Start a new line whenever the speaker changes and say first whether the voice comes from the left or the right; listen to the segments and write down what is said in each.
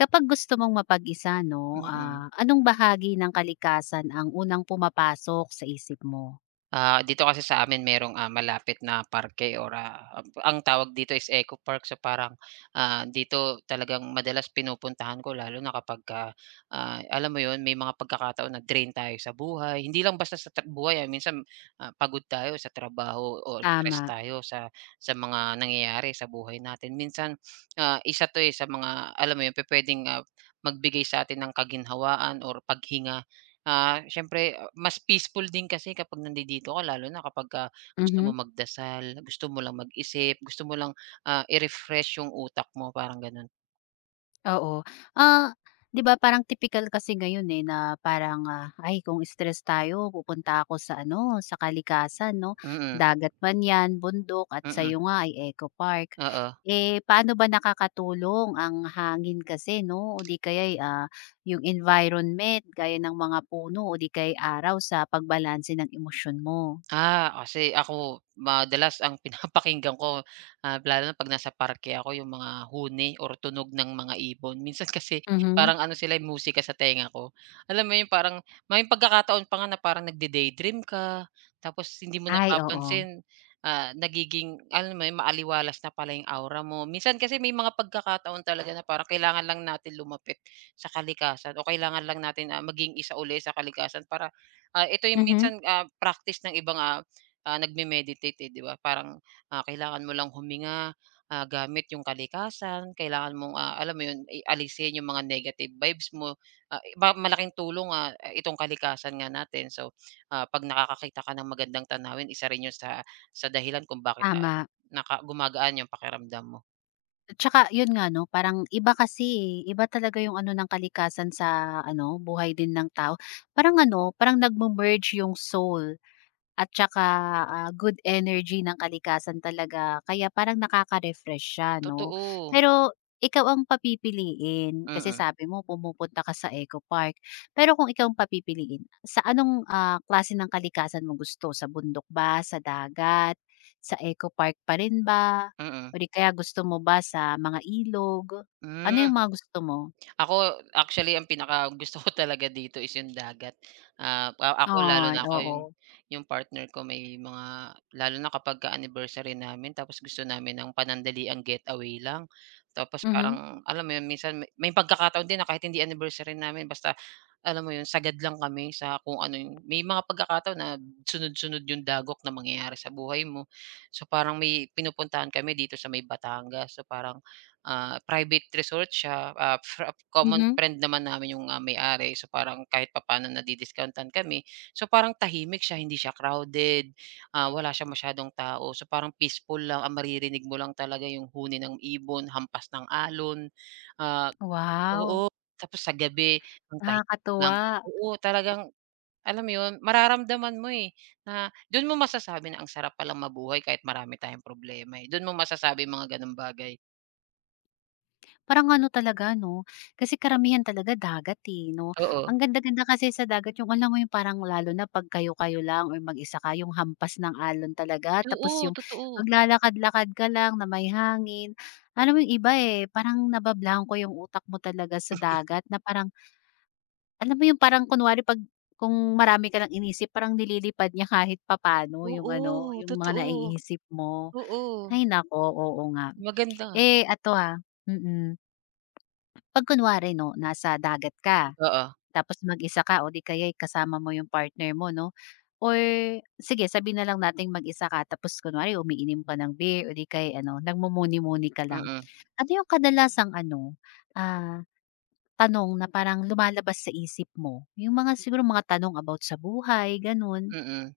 left: Kapag gusto mong mapag-isa 'no,
right: Mm.
left: anong bahagi ng kalikasan ang unang pumapasok sa isip mo?
right: Dito kasi sa amin merong, malapit na parke or, ang tawag dito is Eco Park. So, parang, dito talagang madalas pinupuntahan ko lalo na kapag alam mo 'yun, may mga pagkakataon na drain tayo sa buhay. Hindi lang basta sa buhay, minsan, pagod tayo sa trabaho o stress
left: Tama.
right: tayo sa mga nangyayari sa buhay natin. Minsan, isa 'to, eh, sa mga alam mo 'yun, pupuwedeng, magbigay sa'tin ng kaginhawaan or paghinga. Siyempre mas peaceful din kasi kapag nandidito ka lalo na kapagka gusto mo
left: Mhm.
right: magdasal, gusto mo lang mag-isip, gusto mo lang, i-refresh yung utak mo parang gano'n.
left: Oo. Ah, 'Di ba parang typical kasi ngayon, eh, na parang, ay kung stress tayo pupunta ako sa ano, sa kalikasan 'no,
right: Mm,
left: dagat man 'yan, bundok at
right: mm,
left: sa'yo nga ay eco park.
right: oo.
left: Eh, paano ba nakakatulong ang hangin kasi 'no, o 'di kaya yung environment gaya ng mga puno o 'di kaya araw sa pagbalanse ng emosyon mo?
right: Kasi ako madalas ang pinapakinggan ko, lalo na 'pag nasa parke ako, yung mga huni or tunog ng mga ibon. Minsan kasi
left: Mhm.
right: parang ano sila, eh, musika sa tenga ko. Alam mo yun, parang may pagkakataon pa nga na parang nagde-daydream ka, tapos hindi mo
left: Ay, oo.
right: napapansin, nagiging alam mo yun, maaliwalas na pala yung aura mo. Minsan kasi may mga pagkakataon talaga na parang kailangan lang natin lumapit sa kalikasan o kailangan lang natin, maging isa uli sa kalikasan para. Ito yung
left: Mhm.
right: minsan, practice ng ibang, nagme-meditate, eh, 'di ba? Parang, kailangan mo lang huminga, gamit yung kalikasan, kailangan mong, alam mo yun, i alisin yung mga negative vibes mo. Iba malaking tulong, itong kalikasan nga natin. So, 'pag nakakakita ka ng magandang tanawin, isa rin yun sa dahilan kung bakit,
left: Tama.
right: gumagaan yung pakiramdam mo.
left: At saka yun nga 'no, parang iba kasi, eh, iba talaga yung ano ng kalikasan sa ano, buhay din ng tao. Parang ano, parang nagme-merge yung soul at tsaka, good energy ng kalikasan talaga kaya parang nakaka-refresh siya 'no.
right: Totoo.
left: Pero ikaw ang papipiliin, kasi
right: Mm,
left: sabi mo pumupunta ka sa eco park. Pero kung ikaw ang papipiliin, sa anong, klase ng kalikasan mo gusto? Sa bundok ba, sa dagat, sa eco park pa rin ba, o
right: mm.
left: di kaya gusto mo ba sa mga ilog? Ano
right: Hmm.
left: yung mga gusto mo?
right: Ako, actually ang pinaka gusto ko talaga dito is yung dagat. Ah, a Ako lalo
left: Ay,
right: na ako
left: oo.
right: yung partner ko may mga lalo na kapagka anniversary namin tapos gusto namin ng panandaliang getaway lang. Tapos
left: Mhm,
right: parang alam mo yun minsan may pagkakataon din na kahit hindi anniversary namin basta alam mo yun sagad lang kami sa kung ano yung may mga pagkakataon na sunod-sunod yung dagok na mangyayari sa buhay mo. So, parang may pinupuntahan kami dito sa may Batangas. So, parang. Private resort siya, ah, fra common
left: mhm.
right: friend naman namin yung, may-ari. So, parang kahit papaano nadi-discount-an kami. So, parang tahimik siya, hindi siya crowded, wala siyang masyadong tao. So, parang peaceful lang, ang maririnig mo lang talaga yung huni ng ibon, hampas ng alon, ah
left: Wow,
right: oo, tapos sa gabi ang tahimik lang.
left: nakakatuwa.
right: Oo, talagang alam mo yun, mararamdaman mo, eh, na dun mo masasabi na ang sarap palang mabuhay kahit marami tayong problema, eh. Dun mo masasabi yung mga gano'ng bagay,
left: Parang ano talaga 'no, kasi karamihan talaga dagat, eh, 'no.
right: oo.
left: Ang ganda-ganda kasi sa dagat yung alam mo yung parang lalo na 'pag kayo-kayo lang or mag-isa ka, yung hampas ng alon talaga tapos
right: Oo,
left: yung
right: totoo.
left: maglalakad-lakad ka lang na may hangin. Alam mo yung iba, eh, parang nabablahan ko yung utak mo talaga sa dagat na parang alam mo yung parang kunwari 'pag kung marami ka lang inisip parang nililipad niya kahit papano yung
right: Oo,
left: ano, yung mga
right: totoo.
left: naiisip mo.
right: Oo,
left: Ay naku, oo nga.
right: maganda.
left: Eh, ato ha. Mm. 'Pag kunwari 'no, nasa dagat ka,
right: Oo,
left: tapos mag-isa ka o di kaya'y kasama mo yung partner mo 'no, or sige sabi na lang natin mag-isa ka tapos kunwari umiinim ka ng beer o di kaya'y ano, nagmumuni-muni ka lang.
right: mm.
left: Ano yung kadalasang ano, ah, tanong na parang lumalabas sa isip mo? Yung mga siguro mga tanong about sa buhay, gano'n?
right: Mm.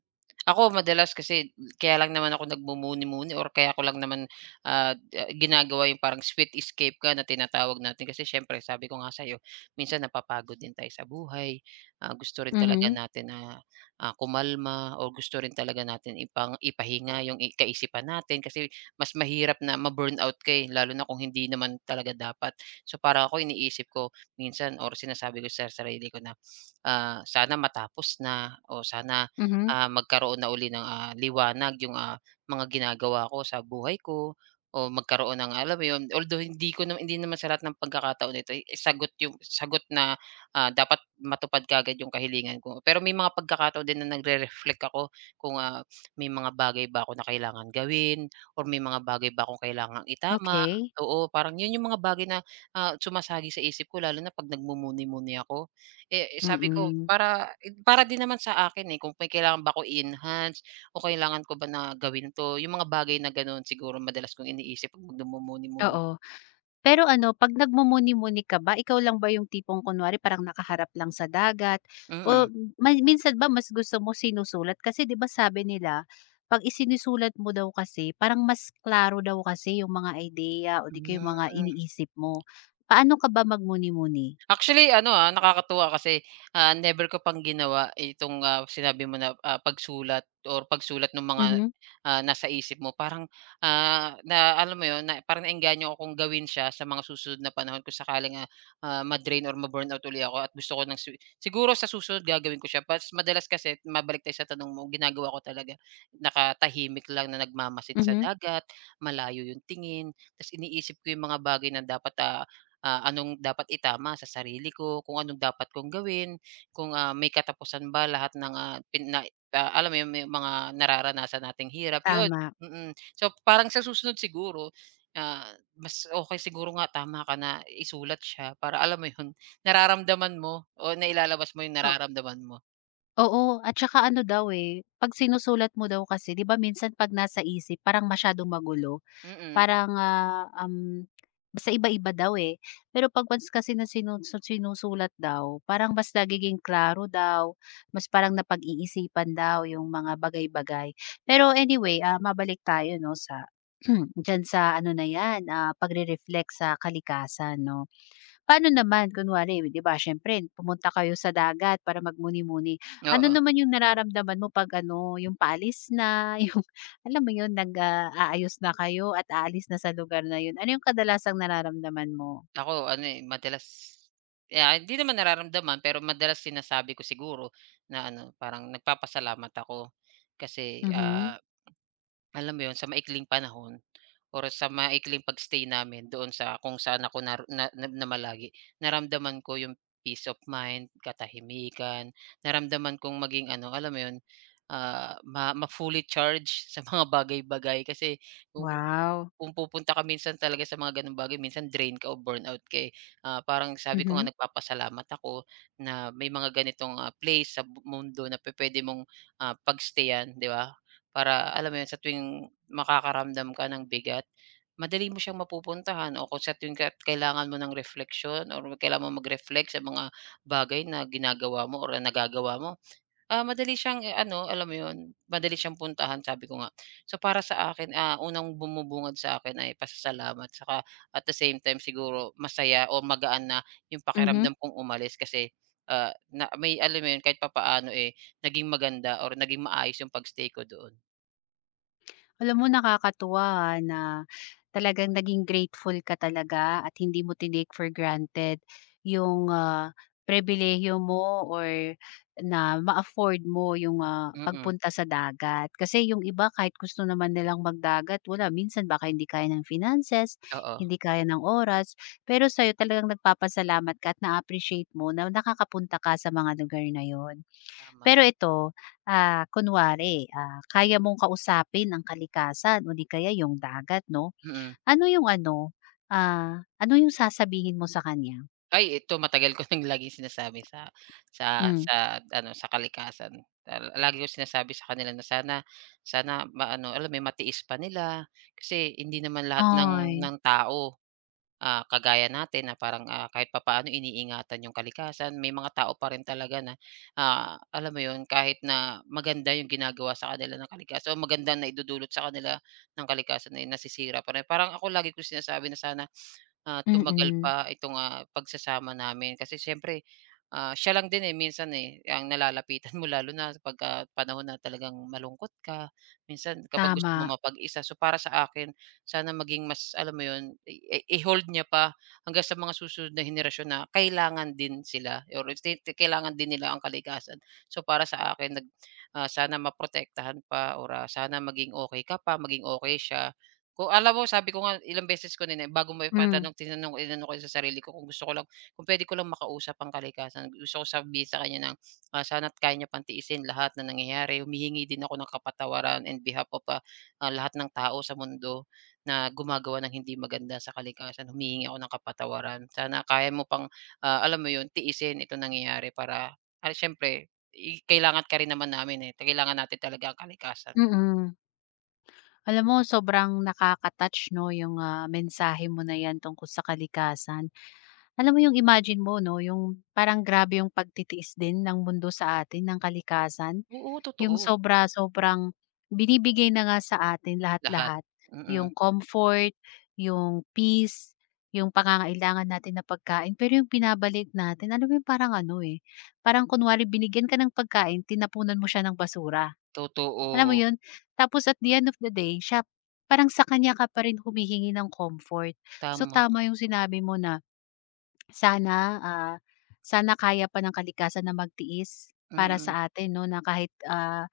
right: Ako madalas kasi kaya lang naman ako nagmumuni-muni or kaya ko lang naman, ginagawa yung parang sweet escape ka na tinatawag natin kasi siyempre sabi ko nga sa'yo, minsan napapagod din tayo sa buhay, gusto rin talaga
left: Mhm,
right: natin na, kumalma o gusto rin talaga natin ipahinga yung i kaisipan natin kasi mas mahirap na ma-burnout ka, eh, lalo na kung hindi naman talaga dapat. So, para ako iniisip ko minsan or sinasabi ko sa sarili ko na, sana matapos na o sana
left: mhm.
right: magkaroon na uli ng, liwanag yung, mga ginagawa ko sa buhay ko o magkaroon ng alam mo yun, although hindi naman sa lahat ng pagkakataon ito, eh, sagot yung sagot na, dapat matupad kaagad yung kahilingan ko. Pero may mga pagkakataon din na nagre-reflect ako kung, may mga bagay ba ako na kailangan gawin or may mga bagay ba akong kailangan itama.
left: Okey.
right: Oo, parang yun yung mga bagay na, sumasagi sa isip ko lalo na 'pag nagmumuni-muni ako. Sabi ko
left: Mm.
right: para para din naman sa akin, eh, kung may kailangan ba ko i-enhance o kailangan ko ba na gawin 'to, yung mga bagay na gano'n siguro madalas kong iniisip 'pag nagmumuni-muni.
left: Oo. Pero ano, 'pag nagmumuni-muni ka ba, ikaw lang ba yung tipong kunwari parang nakaharap lang sa dagat o
right: Mm.
left: may minsan ba mas gusto mo sinusulat? Kasi 'di ba sabi nila 'pag isinusulat mo daw kasi parang mas klaro daw kasi yung mga idea o 'di kaya yung mga
right: Hmm.
left: iniisip mo. Paano ka ba magmuni-muni?
right: Actually ano, nakakatuwa kasi, never ko pang ginawa itong, sinabi mo na, pagsulat or pagsulat ng mga,
left: Mhm,
right: nasa isip mo parang, na alam mo yon na parang naengganyo ako kung gawin siya sa mga susunod na panahon kung sakaling, ma-drain or ma-burnout uli ako at gusto ko ng si siguro sa susunod gagawin ko siya pas madalas kasi mabalik tayo sa tanong mo, ginagawa ko talaga nakatahimik lang na nagmamasid sa
left: mhm.
right: dagat, malayo yung tingin, tas iniisip ko yung mga bagay na dapat, anong dapat itama sa sarili ko, kung anong dapat kong gawin, kung, may katapusan ba lahat ng, alam mo yun, may mga nararanasan nating hirap, yun,
left: Tama.
right: mm. Mm. So, parang sa susunod siguro, ah, mas okay siguro nga tama ka na isulat siya para alam mo yun, nararamdaman mo o nailalabas mo yung
left: O,
right: nararamdaman mo.
left: oo, at saka ano daw, eh, 'pag sinusulat mo daw kasi 'di ba minsan 'pag nasa isip parang masyadong magulo.
right: Mm, mm.
left: Parang, basta iba-iba daw, eh. Pero 'pag once kasi na sinusulat daw, parang mas nagiging klaro daw, mas parang napag-iisipan daw yung mga bagay-bagay. Pero anyway, ah, mabalik tayo 'no, sa diyan sa ano na 'yan, pagre-reflect sa kalikasan 'no. Paano naman kunwari, 'di ba siyempre pumunta kayo sa dagat para magmuni-muni. Ano
right: Oo.
left: naman yung nararamdaman mo 'pag ano, yung paalis na, yung alam mo yun, nag, aayos na kayo at aalis na sa lugar na yun. Ano yung kadalasang nararamdaman mo?
right: Ako ano, eh, madalas hindi naman nararamdaman pero madalas sinasabi ko siguro na ano, parang nagpapasalamat ako kasi,
left: Mhm.
right: alam mo 'yun, sa maikling panahon or sa maikling pagstay namin doon sa kung saan ako nar na na namalagi, naramdaman ko 'yung peace of mind, katahimikan, naramdaman kong maging ano, alam mo 'yun, ah, ma ma-fully charge sa mga bagay-bagay kasi kung
left: Wow.
right: kung pupunta ka minsan talaga sa mga gano'ng bagay minsan drain ka o burnout ka, eh. Parang sabi ko nga
left: Mhm,
right: nagpapasalamat ako na may mga ganitong, place sa mundo na pwede mong, ah, pag 'di ba? Para alam mo yun, sa tuwing makakaramdam ka ng bigat, madali mo siyang mapupuntahan o kung sa tuwing ka kailangan mo ng reflection, or kailangan mo mag-reflect sa mga bagay na ginagawa mo or nagagawa mo, madali siyang eh, ano, alam mo yun, madali siyang puntahan, sabi ko nga. So, para sa akin, unang bumubungad sa akin ay pasasalamat saka at the same time siguro masaya o magaan na yung
left: mhm.
right: pakiramdam kong umalis kasi na, may alam mo yun, kahit papaano eh, naging maganda or naging maayos yung pagstay ko doon.
left: Alam mo nakakatuwa, na talagang naging grateful ka talaga at hindi mo tinake for granted yung, pribilehiyo mo or na ma-afford mo yung,
right: Mm,
left: pagpunta sa dagat. Kasi yung iba kahit gusto naman nilang magdagat wala, minsan baka hindi kaya ng finances,
right: oo,
left: hindi kaya ng oras. Pero sa'yo talagang nagpapasalamat ka at na-appreciate mo na nakakapunta ka sa mga lugar na yon.
right: tama,
left: Pero ito, kunwari, kaya mong kausapin ang kalikasan o di kaya yung dagat 'no.
right: mm.
left: Ano yung ano, ano yung sasabihin mo sa kanya?
right: Ay, ito matagal ko nang laging sinasabi sa sa
left: Hmm.
right: sa ano, sa kalikasan. Lagi kong sinasabi sa kanila na sana sana maano, alam mo yun, matiis pa nila kasi hindi naman lahat ng
left: Ay,
right: ng tao, kagaya natin na parang, kahit papaano iniingatan yung kalikasan. May mga tao pa rin talaga na, alam mo yun, kahit na maganda yung ginagawa sa kanila ng kalikasan o maganda na idudulot sa kanila ng kalikasan, eh, nasisira pa rin. Parang ako lagi ko sinasabi na sana. Tumagal
left: mm,
right: pa itong, pagsasama namin kasi siyempre, siya lang din, eh, minsan, eh, ang nalalapitan mo lalo na pagka panahon na talagang malungkot ka, minsan kapag gusto mo
left: tama.
right: mapag-isa. So, para sa akin sana maging mas alam mo 'yun, i i-hold niya pa hanggang sa mga susunod na henerasyon na kailangan din sila or state kailangan din nila ang kalikasan. So, para sa akin sana maprotektahan pa or, sana maging okay ka pa, maging okay siya. Alam mo sabi ko nga ilang beses ko na bago mo
left: Hmm,
right: ipatanong tinanong inano ko sa sarili ko kung pwede ko lang makausap ang kalikasan. Gusto ko sabihin sa kanya ng, sana't kaya niya pang lahat na nangyayari. Humihingi din ako ng kapatawaran and behalf of, lahat ng tao sa mundo na gumagawa ng hindi maganda sa kalikasan. Humihingi ako ng kapatawaran. Sana kaya mo pang, alam mo 'yun, tiisin ito nangyayari para, siyempre kailangan ka rin naman namin, eh, kailangan natin talaga ang kalikasan.
left: mm. Alam mo sobrang nakaka-touch 'no yung, mensahe mo na yan tungkol sa kalikasan. Alam mo yung imagine mo 'no, yung parang grabe yung pagtitiis din ng mundo sa atin ng kalikasan.
right: Oo,
left: Yung
right: totoo
left: sobra sobrang binibigay na nga sa atin
right: lahat,
left: lahat-lahat, yung
right: mm.
left: comfort, yung peace, yung pangangailangan natin na pagkain, pero yung binabalik natin alam mo yung parang ano, eh, parang kunwari binigyan ka ng pagkain tinapunan mo siya ng basura. Alam mo
right: Totoo,
left: yun? Tapos at the end of the day siya parang sa kanya ka pa rin humihingi ng comfort. So
right: tama.
left: tama yung sinabi mo na sana, sana kaya pa ng kalikasan na magtiis para sa
right: Mm,
left: atin 'no na kahit, ah,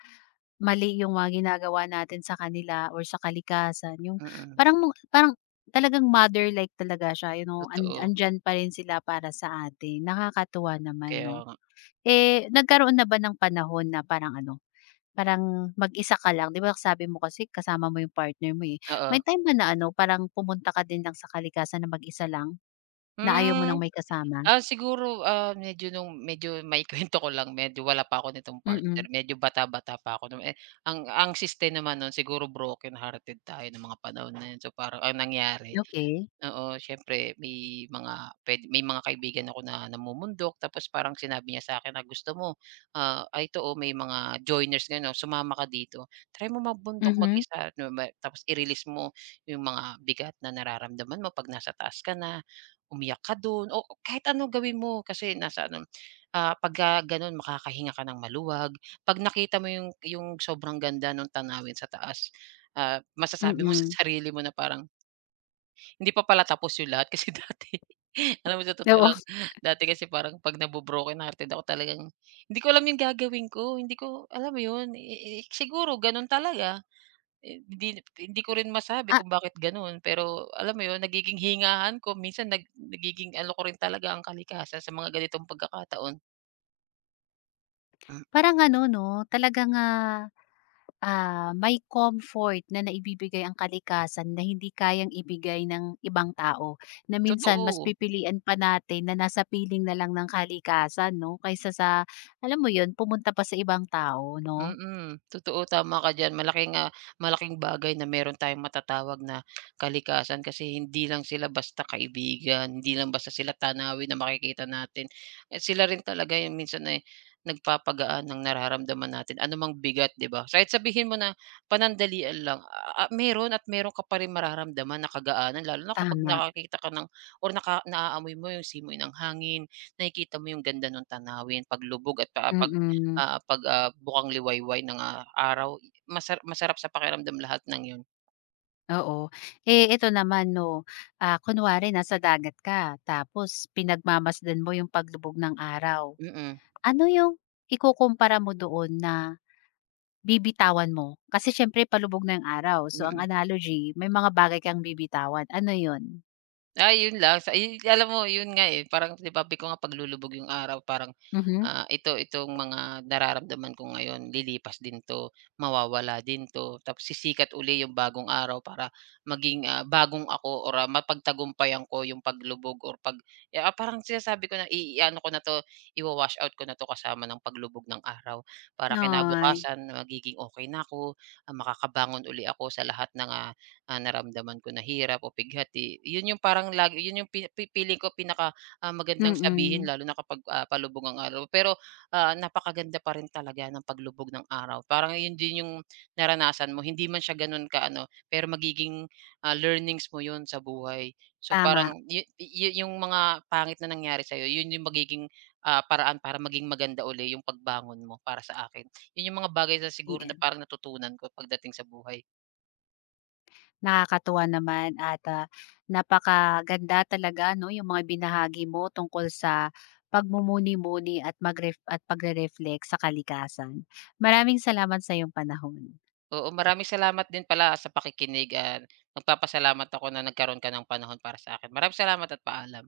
left: mali yung mga ginagawa natin sa kanila or sa kalikasan yung
right: mm,
left: parang mo parang talagang mother-like talaga siya, you know, an
right: totoo.
left: andiyan pa rin sila para sa atin, nakakatuwa naman
right: Kaya
left: 'no.
right: nga,
left: Eh, nagkaroon na ba ng panahon na parang ano, parang mag-isa ka lang, 'di ba sabi mo kasi kasama mo yung partner mo, eh. May
right: oo.
left: time ba na ano, parang pumunta ka din lang sa kalikasan na mag-isa lang, na ayaw mo
right: Hmm,
left: ng may kasama?
right: siguro, medyo maikwento ko lang, medyo wala pa ako nitong partner,
left: Mm,
right: medyo bata-bata pa ako no'n, eh, ang siste naman no'n siguro broken hearted tayo ng mga panahon na 'yon. So, parang ang nangyari.
left: okey.
right: Oo, siyempre may mga kaibigan ako na namumundok tapos parang sinabi niya sa'kin na, "Gusto mo, ay ito, oh, may mga joiners ngayon, oh, sumama ka dito. Try mo magbundok
left: Mhm,
right: mag-isa, 'no, tapos i-release mo yung mga bigat na nararamdaman mo 'pag nasa taas ka na, umiyak ka do'n o kahit ano gawin mo kasi nasa ano, pagka gano'n makakahinga ka ng maluwag." 'Pag nakita mo yung sobrang ganda ng tanawin sa taas, masasabi mo sa
left: mm.
right: sarili mo na parang, hindi pa pala tapos yung lahat kasi dati. Alam mo sa totoo
left: Oo,
right: lang, dati kasi parang 'pag nabo-broken hearted ako talagang hindi ko alam yung gagawin ko, hindi ko alam mo yun, siguro ganun talaga. Eh, hindi hindi ko rin masabi
left: ah,
right: kung bakit ganun, pero alam mo yun, nagiging hingahan ko minsan nagiging ano ko rin talaga ang kalikasan sa mga ganitong pagkakataon. Mm.
left: parang ano 'no, talagang, ah, ah, may comfort na naibibigay ang kalikasan na hindi kayang ibigay ng ibang tao, na minsan mas
right: Totoo.
left: pipilian pa natin na nasa piling na lang ng kalikasan 'no, kaysa sa alam mo 'yun, pumunta pa sa ibang tao 'no?
right: Mm, totoo tama ka diyan. Malaking bagay na meron tayong matatawag na kalikasan kasi hindi lang sila basta kaibigan, hindi lang basta sila tanawin na makikita natin. Eh, sila rin talaga yung minsan ay nagpapagaan ng nararamdaman natin, anumang bigat, 'di ba? So, kahit sabihin mo na panandalian lang, meron at meron ka pa rin mararamdaman na kagaanan lalo na kapag
left: Tama,
right: nakakita ka ng or naaamoy mo yung simoy ng hangin, nakikita mo yung ganda ng tanawin, paglubog at
left: mm,
right: 'pag, bukang liwayway ng, araw, masarap sa pakiramdam lahat ng 'yun.
left: oo. Eh, ito naman 'no, kunwari nasa dagat ka tapos pinagmamasdan mo yung paglubog ng araw,
right: Mm,
left: ano yung ikukumpara mo doon na bibitawan mo, kasi siyempre palubog na yung araw. So, ang
right: mm.
left: analogy, may mga bagay kang bibitawan, ano yun?
right: Ay, yun lang ay alam mo yun nga, eh, parang 'di ba sabi ko nga paglulubog yung araw parang,
left: Mhm.
right: itong mga nararamdaman ko ngayon lilipas din 'to, mawawala din 'to, tapos sisikat uli yung bagong araw para maging, bagong ako or, mapagtagumpayan ko yung paglubog or parang sinasabi ko na i-aano ko na 'to, i wash out ko na 'to kasama ng paglubog ng araw para
left: Ay,
right: kinabukasan magiging okay na ako, makakabangon uli ako sa lahat ng, naramdaman ko na hirap o pighati. Yun yung parang lagi yun yung pi pi feeling ko pinaka, magandang sabihin
left: mm,
right: lalo na kapag, palubog ang araw. Pero, napakaganda pa rin talaga ng paglubog ng araw. Parang yun din yung naranasan mo. Hindi man siya ganun ka-ano, pero magiging, learnings mo yun sa buhay. So,
left: tama,
right: parang yu yu yung mga pangit na nangyari sa'yo, yun yung magiging, paraan para maging maganda uli yung pagbangon mo para sa akin. Yun yung mga bagay na siguro na
left: iyan.
right: parang natutunan ko pagdating sa buhay.
left: Nakakatuwa naman at, ah, napakaganda talaga 'no, yung mga ibinahagi mo tungkol sa pagmumuni-muni at magref at pagre-reflect sa kalikasan. Maraming salamat sa iyong panahon.
right: Oo, maraming salamat din pala sa pakikinig at nagpapasalamat ako na nagkaroon ka ng panahon para sa akin. Maraming salamat at paalam.